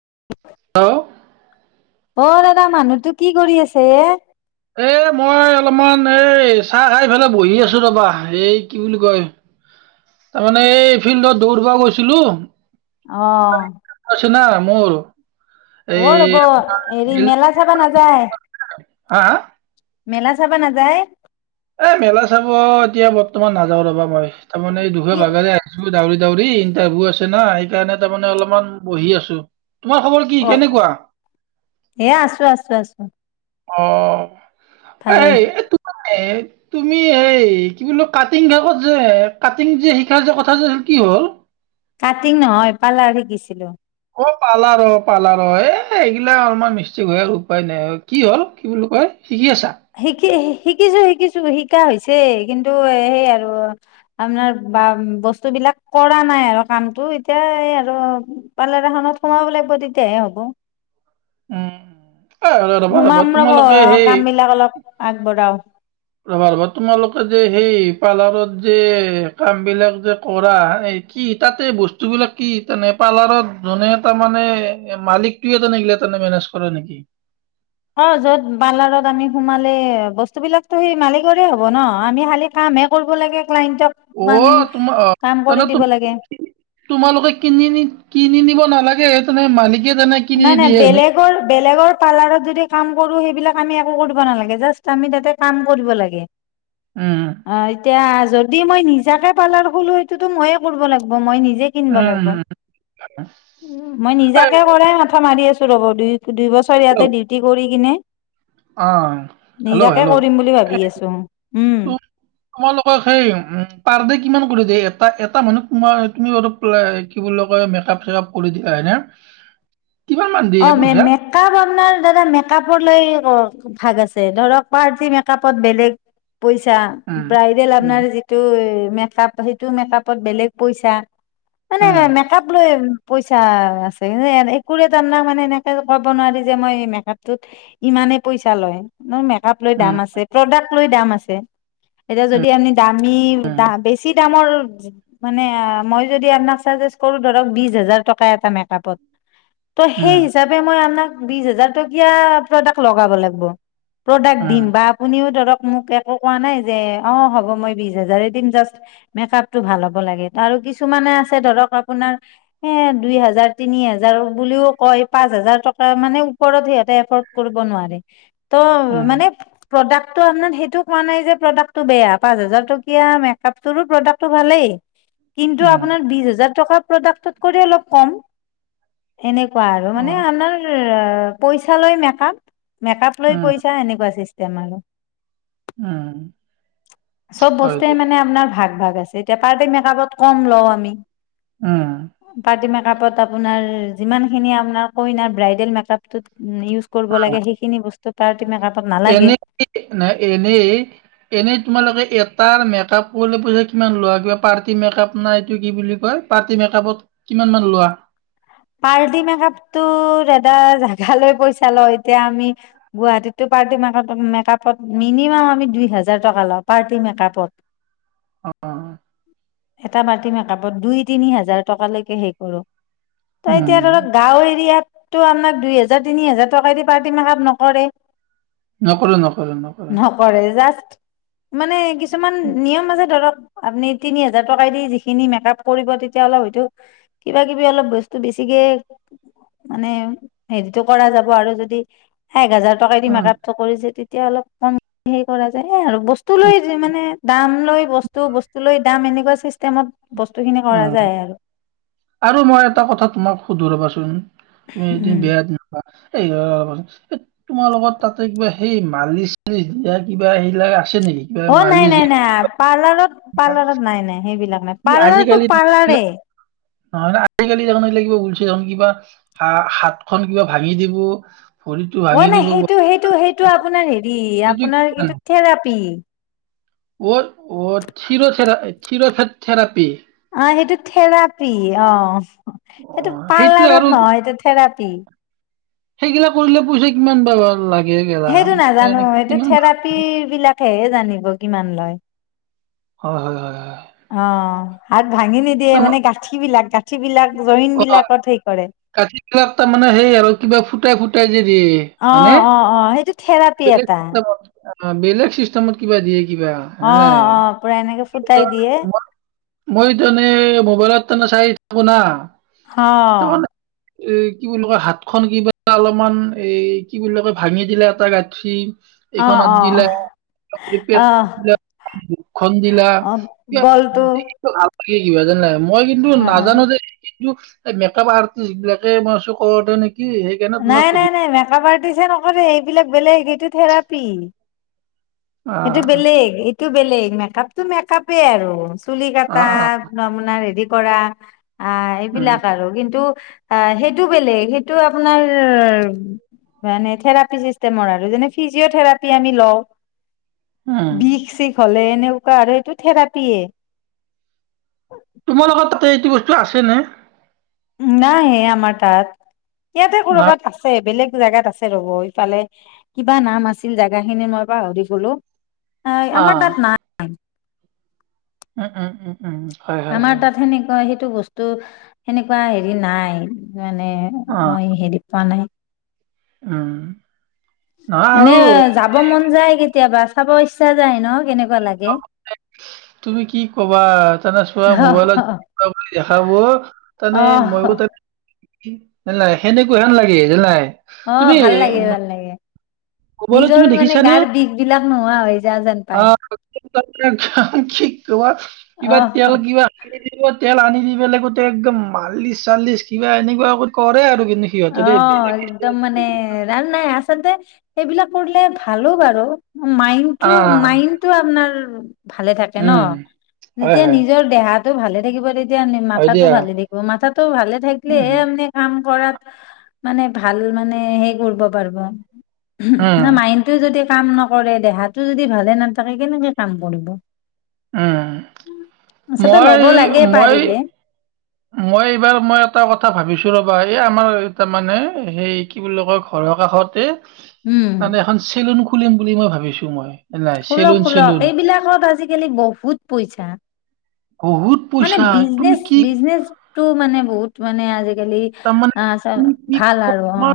[unintelligible] অঁ। অ দাদা মানুহতটো কি কৰি আছে এ? এ মই অলপমান এই চাহ খাইফালে বহি আছো ৰবা এই কি বুলি কয়। তাৰমানে এই ফিল্ডত দৌৰিব গৈছিলো। অ ছো না। মোৰো অ ৰ'ব হেৰি মেলা চাবা নাযায়। হা হা মেলা চাবা নাযায়। এ মেলা চাব এতিয়া বৰ্তমান নাযাও ৰবা মই। তাৰমানে এই কি দুখীয়া ভাগে আহিছো ডাউৰি দৰি ইণ্টাৰভিউ আছে না সেইকাৰণে তাৰমানে অলপমান বহি আছো। অ এ আছো আছো আছো। অ। এ ভালেই ত এই তুমি এই কি বুলিলো কাটিং কাকত যে কাটিং যে শিকা যে কথা যে কি হ'ল? কাটিং নহয় পাৰ্লাৰ শিকিছিলো। অ পালা ৰ পালা ৰ এ সগিলা অলমান মিষ্টেক হয় আৰু উপায় নাই কি হল কি বুলি কয়? শিকি আছা শিকি এহি শিকিছো শিকিছো শিকা হৈছে কিন্তু সেই আৰু আপোনাৰ বা বস্তু বিলাক কৰা নাই আৰু কামটো এতিয়া আৰু পাৰ্লাৰ এখনত সোমাব লাগিব তেতিয়াহে হ'ব। উম উম। সোমাম ৰ'ব কাম বিলাক অলপ আগবঢ়াও। ৰবা ৰবা তোমালোকে যে সেই পাৰ্লাৰত যে কাম বিলাক যে কৰা কি তাতে বস্তুবিলাক কি নে পাৰ্লাৰত যোনে তাৰ মানে মালিকটোৱে তেল মেনেজ কৰা নেকি? অ য'ত পাৰ্লাৰত আমি সোমালে বস্তু বিলাকতো সেই মালিকৰে হব ন আমি খালি কামহে কৰিব লাগে। ক্লাইণ্টক অ আমি তোমাৰ কাম কৰি তেনে দিব লাগে তোমালোকে কিনি কিনি নিব ন নালাগে এইটো নে মালিক নাই নাই বেলেগৰ বেলেগৰ পাৰ্লাৰত যদি কাম কৰো সেইবিলাক আমি একো কৰিব নালাগে জাষ্ট আমি তাতে কাম কৰিব লাগে। উম অ এতিয়া যদি মই নিজাকে পালাৰ খলো সেইটোতো ময়ে কৰিব লাগিব মই নিজ নিজে কিনব উম লাগিব। উম মই নিজা কে মাথা মাৰি আছো ৰ'ব দুই দুই বছৰ ইয়াতে এই ডিউটি কৰি কিনে অ হেল্ল' নিজাকে হেল্ল' কৰিম বুলি ভাবি আছো উম তোমালোকক সেই পাৰ দে কিমান কৰি দে এটা এটা মানুহে তোমাৰ তুমি বাৰ কি বুলি কয় মেকপ চেকপ কৰি দিয়া হয়নে? কিমান মান অ দিয়ে ম পইচা মেকআপ আপোনাৰ দাদা মেকপ লৈ ভাগ আছে ধৰক পাৰ্টি মেকআপত বেলেগ। পইচা উম ব্ৰাইডেল উম আপোনাৰ যিটো মেকআপ সেইটো মেকআপত বেলেগ পইচা মানে মেকআপ লৈ পইচা আছে একো জানাক মানে এনেকে কব নোৱাৰি যে মই মেকআপত ইমানেই পইচা লয় ন মেকাপ লৈ দাম উম আছে প্ৰাডা লৈ দাম আছে এতিয়া যদি আপুনি দামী, উম বেছি দামৰ মানে মই যদি আপোনাক চাজেষ্ট কৰো ধৰক বিশ হাজাৰ টকা এটা মেকআপত। ত' সেই উম হিচাবে মই আপুনাক বিশ হাজাৰ টকীয়া প্ৰডাক্ট লগাবলৈ কম প্ৰডাক্ট উম দিম বা আপুনিও ধৰক মোক একো কোৱা নাই যে অ হ'ব মই বিশ হাজাৰ দিম জাষ্ট মেকআপটো ভাল হ'ব লাগে আৰু কিছুমানে আছে ধৰক আপোনাৰ এ দুই হাজাৰ তিনি হাজাৰ বুলিও কয় পাঁচ হাজাৰ টকা মানে ওপৰত সিহঁতে এফৰ্ড কৰিব নোৱাৰে ত উম মানে প্ৰডাকট আপনাক সেইটো কোৱা নাই যে প্ৰডাক্টটো বেয়া পাঁচ হাজাৰ টকীয়া মেকআপটোৰো প্ৰডাক্টটো ভালেই কিন্তু উম আপোনাৰ বিশ হাজাৰ টকাত প্ৰডাক্টত কৰি অলপ কম। এনেকুৱা আৰু উম অ মানে আনাৰ এ পইচালৈ মেকআপ। মেকআপ লৈ উম পইচা এনেকুৱা ছিচটেম। তেমালে উম চ'ব হয় বস্তুৱে দিয়া মানে আপোনাৰ ভাগ ভাগ আছে এতিয়া পাৰ্টি মেকআপত কম লওঁ আমি। উম পাৰ্টি মেক কাপত আপোনাৰ যিমান খিনি আপোনাৰ কইনাৰ ব্ৰাইডেল মেকআপ টোত মেকআপত ই, নালাগে এনে নয় এনেই এনেই তোমালোকে তাৰ মেকআপ কৰিলে পছে কিমান লোৱা? কিবা পাৰ্টি মেকপ নাই এইটো কি বুলি কয়, পাৰ্টি মেকআপত কিমান মান লোৱা? পাৰটি মেকআপ দাদা জাগালৈ পইচা লওঁ এতিয়া আমি গুৱাহীততো পাৰ্টি মেকআপত মিনিমাম আমি দুই হাজাৰ টকা লওঁ, পাৰ্টি মেকাপত। অ [unintelligible] এটা পাৰ্টি মেকআপত দুই তিনি হাজাৰ টকালৈকে হেই কৰোঁ। তাই এতিয়া উম ধৰক গাঁও এৰিয়াত ত আৰনাক দুই হেজাৰ তিনি হেজাৰ টকা দি পাৰ্টি মেকাপ নকৰে। নকৰো নকৰো নকৰো নকৰে জাষ্ট মানে কিছুমান নিয়ম আছে ধৰক আপুনি তিনি হাজাৰ টকাাই দি যিখিনি মেকআপ কৰিব তেতিয়া অলপ হয়তো কিবা কিবি অলপ ত বেছিকে মানে হেৰিতটো কৰা যাব আৰু যদি এক হাজাৰ টকা দি অ মেকাপটো কৰিছে তেতিয়া অলপ কম হে কৰা যায় হে আৰু। বস্তু লৈ মানে দাম। লৈ বস্তু - বস্তু লৈ দাম এনেকুৱা চিষ্টেমত। বস্তুখিনি কৰা উম, যায় আৰু আৰু মই এটা কথা। তোমাক সুধৰবাচোন। তুমি এদিন উম। বিয়াত নাপা এই তোমাৰ লগত তাতে কিবা সেই মালিচ চালিচ দিয়া কিবা সেইবিলাক আছে নেকি কিবা অহ ' নাই - মালিচ নাই - নাই। পাৰ্লাৰত - পাৰ্লাৰত নাই - নাই সেইবিলাক নাই পাৰ্লাৰটো- আজিকালি নাথাকিলে পাৰ্লাৰে। নহয় আজিকালি যখ এই ল কিব লছে দেখন কিবা হা হাত খ কিবা ভাঙি দিব। ভৰিটো অহ ভাঙি ' নাই দিব সেইটো - সেইটো - সেইটো আপোনাৰ হেৰি সেইটো আপোনাৰ এইটো থেৰাপি। অহ ' থিৰো থেৰা থোৰা থেৰাপি। অহ ' সেইটো থেৰাপি অহ। অ সেইটো সেইটো আৰু পাৰ্লাৰত নহয় এইটো থেৰাপ পি সেইগিলা কৰিলে পইচা কিমান ব লাগে। গেলা সেইটো নাজানো এনে এইটো কিমান থেৰাপী বিলাক হে জানিব কিমান লয়। হয়- হয় - হয়। অহ ', আৰ ভাঙি নিদিয়ে মানে গাঠী বিলাক গাঠ ঠী বিলাক জইন অহ বিলাকত সেই কৰে ' গাঠি বিলাক তাৰমানে সেই আৰু কিবা ফুটাই - ফুটাই যেদি অ হয়নে অ অ সেইটো থেৰাপি বেলেগ এটা চিষ্টেমত। অহ ' বেলেগ চিষ্টেমত কিবা দিয়ে। কিবা অ নাই অ পুৰা এনেকে ফুটাই দিয়ে মই তানে মোবাইলত ত নে চাই থাকো না। অহ তাৰমানে ', এ কি বুলি কয় হাত খন কিব অলপমান এ কি বুলি কয় ভাঙি দিলে এটা গাঠি অ এইখনত দিলা অ আহ দখন দিলা অ গলটো কি কিবা যেন নাই। মই কিন্তু অ অ নাজানো দে। এ মেকআপ আৰ্টিষ্ট বিলাকে নে [unintelligible] নে নাই নাই নাই মেকআপ আৰ্ট টিছে নকৰে, এইবিলাক বেলেগ সেইটো থেৰাপি। অ সেইটো বেলেগ, এইটো বেলেগ মান কাপতটো মেকাপে আৰু তুলি অ কটা অ আপনা আপোনাৰ হেৰিত কৰা অ উম এইবিলাক আৰু কিন্তু আ সেহ। ইটো বেলেগ, সেইটো আপোনাৰ মানে থেৰাপী চিছতেমৰ আৰু মানে ফিজিঅ' থেৰাপী আমি লওঁ। উম বিষ চিষ হলে এনেকুৱা আৰু হেটো থেৰাপিয়ে। তোমাৰ লগত তাতে এইটো বস্তু আছেনে? নাই আমাৰতাত। ইয়াতে নাই কৰ'বাত আছে, বেলেগ জেগাত আছে ৰব, ইফালে কিবা নাম আছিল জেগা খিনি মই পাহৰিছোঁ ৰু। অ অ আমাৰ তাত নাই। উ-উ-উ। আমাৰ তাত সেনেকুৱা সেই টো বস্তু সেনেকুৱা হেৰি নাই মানে অ মই হেৰি পোৱা নাই। উম। নহয় এনে আৰু যাব মন যায় কিত তিয়াবা চাব ইচ্ছা যায় ন কেনেক তুমি কি কবা, তানে চোৱা মোবাইলত অ [unintelligible] বুলি দেখাব, তানে মইও তেনে [unintelligible] মিলাই। সেনেকুৱা হেন লাগে জানাই। অ ভাল লাগে, ভাল লাগে। কবলৈ নিজৰ তুমি মানে দেখিছানে, গাৰ বিষ বিলাক নোহোৱা হৈ যোৱা যেন পায় অহ [unintelligible] কাম কি [unintelligible] কিবা তেল অ কিবা [unintelligible] তেল আনি দি বিলাকতে একদম মালিছ চালিছ কিবা এনেকুৱ কৰে আৰু কিন্তু সিহঁতে অ দেই বেলেগ কিছু একদম মানে নকৰে। ৰা নাই আ চলতে সেইবিলাক কৰিলে ভালো বাৰু। মাইণ্ডটো আহ মাইণ্ডটো আপনাৰ ভালে থাকে ন, উম হয় যেতিয়া হয় নিজৰ দেহাত তো ভালে থাকিব তেত এতিয়া এনে হয় মাথাটো দিয়া ভালে দেখো। মাথাটো ভালে উম থাকিলেহে মানে কাম পৰা মানে ভাল মানে সেই কৰিব পাৰিব। উম না মাইণ্ডটোৱে যদি কাম নকৰে, দেহাটো যদি ভালে নাথাকে, কেনেকে কাম কৰিব? উম। আচলতে ল'ব মই- লাগে মই পাৰিলে মই এইবাৰ মই এটা কথা ভাবিছোঁ ৰ'বা। এই আমাৰ তাৰমানে সেই কি বুলি কয়, ঘৰৰ কাষতে উম তাতে এখন চেলুন খুলিম বুলি মই ভাবিছোঁ মই। নাই খোলক - চেলুন খোলক। চেলুন এইবিলাকত আজিকালি বহুত পইচা। বহুত পইচা। তুমি কি তো মানে বহুত মানে আজি গেলি তাৰমানে আ- চ- তুমি কি ভাল আৰু অ'। উম। তোমাৰ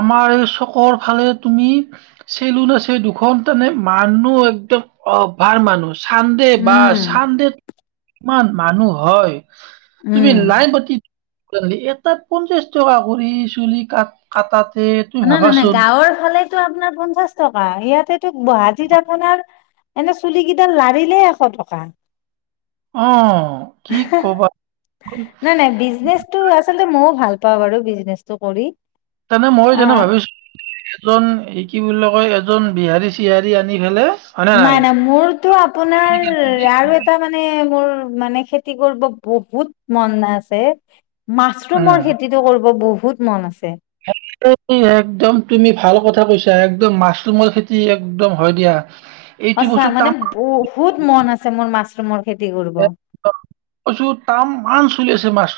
আমাৰ এই চকৰ ফালে তুমি চেলুন আছে দুখন তানে মানুহ একদম অভাৰ মানুহ। চানডে বা উম চানডে কিমান মানুহ হয়। তুমি উম লাইন পাতি এটাত পঞ্চাশ টকা কৰি চুলি কাট কাতাত নাই নাই নাই গাঁৱৰ ফালে টো আপোনাৰ পঞ্চাশ টকা ইয়াতে টো গুৱাহাটীত আপোনাৰ এনেই চুলি কেইডাল লাৰিলে এশ টকা। অ কি কবা নাই নাই বিজনেচটো আচলতে মইও ভাল পা বাৰু বিজনেচটো কৰি। তেনে মই অ যেনে ভাবিছোঁ এজন এ কি বুলি কয় এজন বিহাৰী চিহাৰী আনি ফেলে নাই নাই মোৰতো আপোনাৰ আৰু এটা মানে মোৰ মানে খেতি কৰিব বহুত মন আছে। উম মাছৰুমৰ খেতিটো কৰিব বহু বহুত মন আছে। [unintelligible] একদম তুমি ভাল কথা কৈছা একদম মাছৰুমৰ খেতি একদম হয় দিয়া। এইটো সঁচা বস্তু মানে তাম বহুত মন আছে মোৰ মাছ ৰোমৰ এ [unintelligible] কছো তাম মান চলি আছে জু মাছ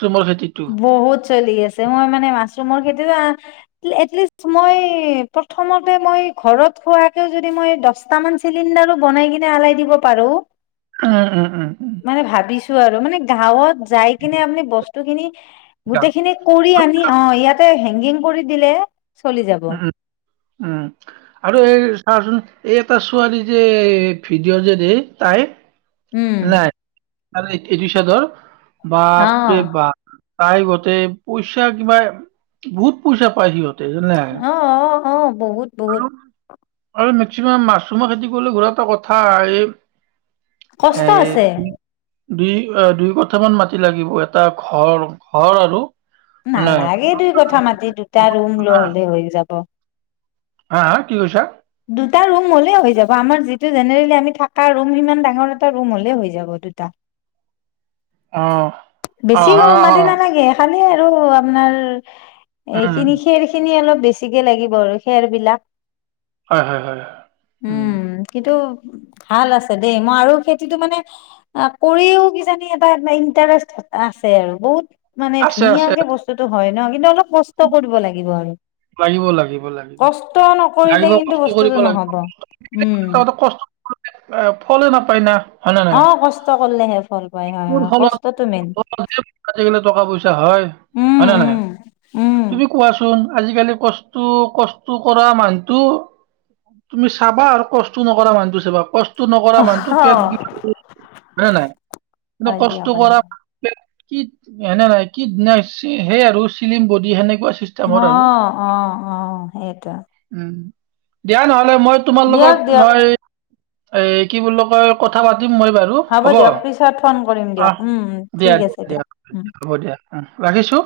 বহুত চলি আছে মই মানে মাছ ৰোমৰ খেতিটো আহ অতকিষ্ট মই প্ৰথমতে মই ঘৰত খোৱাকে যদি মই দহট মান চিলিণ্ডাৰো বনাই কিনে আলাই দিব পাৰো। উম, উম, উম, উম। মানে ভাবিছোঁ আৰু মানে ধাঁওয়ত যাই কিনে আপুনি বস্ত তখিনি দিয়া। গোটেইখিনি কৰি আনি অ ইয়াত হেংগিং কৰি দিলে চলি যাব উম উম উম আৰু এই চাচোন এই এটা ছোৱালী যে ভিডিঅ' যে দে তাই উম নাই এইটো চাদৰ অ বাপৰে বা তাই গতে পইচা কিবা বহুত পইচা পাই সিহঁত সেই নে অ অ অ' বহুত বহুত আৰু মেক্সিমাম মাছৰুমৰ খেতি কৰিলে আৰু এটা কথা এই কষ্ট এই আছে দুই দুই কথামান মাটি লাগিব এটা ঘৰ ঘৰ আৰু মানে নালাগে দুই কঠা মাটি দুটা ৰুম লৈ হলে হৈ যাব হা হা কি কৈছা দুটা ৰুম হ'লেই হৈ যাব আমাৰ যিটো জেনেৰেলি আমি থকা ৰুম সমান ডাঙৰ এটা ৰুম হ'লেই হৈ যাব দুটা অ' অ', অ', অ'। মানে আৰু আপোনাৰ উম এইখিনি খেৰ খিনি অলপ বেছিকে লাগিব আৰু খেৰ বিলাক। হয় হয় হয় হয় উম কিন্তু ভাল আছে দেই মই আৰু খেতিটো মানে কৰিও কিজানি এটা ইণ্টাৰেষ্ট এ আছে আৰু বহুত মানে আছে আছে ধুনীয়াকে আছে। বস্তুতটো হয়। নহ কিন্তু অলপ কষ্ট কৰিব লাগিব আৰু লাগিব লাগিব লাগিব কষ্ট নকৰিলে লাগিব কিন্তু কষ্ট কৰিব বস্তুটো লাগিব নহব উম [unintelligible] ফলো নাপায় না হয় নে নাই অ কষ্ট কৰিলেহে ফল পায় হয় [unintelligible] হয় কষ্টটো মেইন ফলত আজিকালি টকা পইচা হয় উম, হয় ন নাই উম, উম। তুমি কোৱাচোন আজিকালি কষ্ট কষ্ট কৰা মানুহটো তুমি চাবা আৰু কষ্ট নকৰা মানুহটো চাবা কষ্ট ষ্টো নকৰা অহ, মানুহটো পেট [unintelligible] হয়ে নহাই হয় দিয়ক, কষ্ট হয় কৰা দিয়ক। কি সেনে নাই কি সেই আৰু চিলিম বডি সেনেকে অ অ আহ সেইটো উম দিয়া নহয় মই তোমাৰ লগত মই এ কি বোলো কয় কথা পা হ'ব দিয়ক পিছত ফোন কৰিম আহ দিয়ক উম দিয়া ঠিক আছে দিয়া দিয়া দিয়ক উম হ'ব দিয়া ৰাখিছোঁ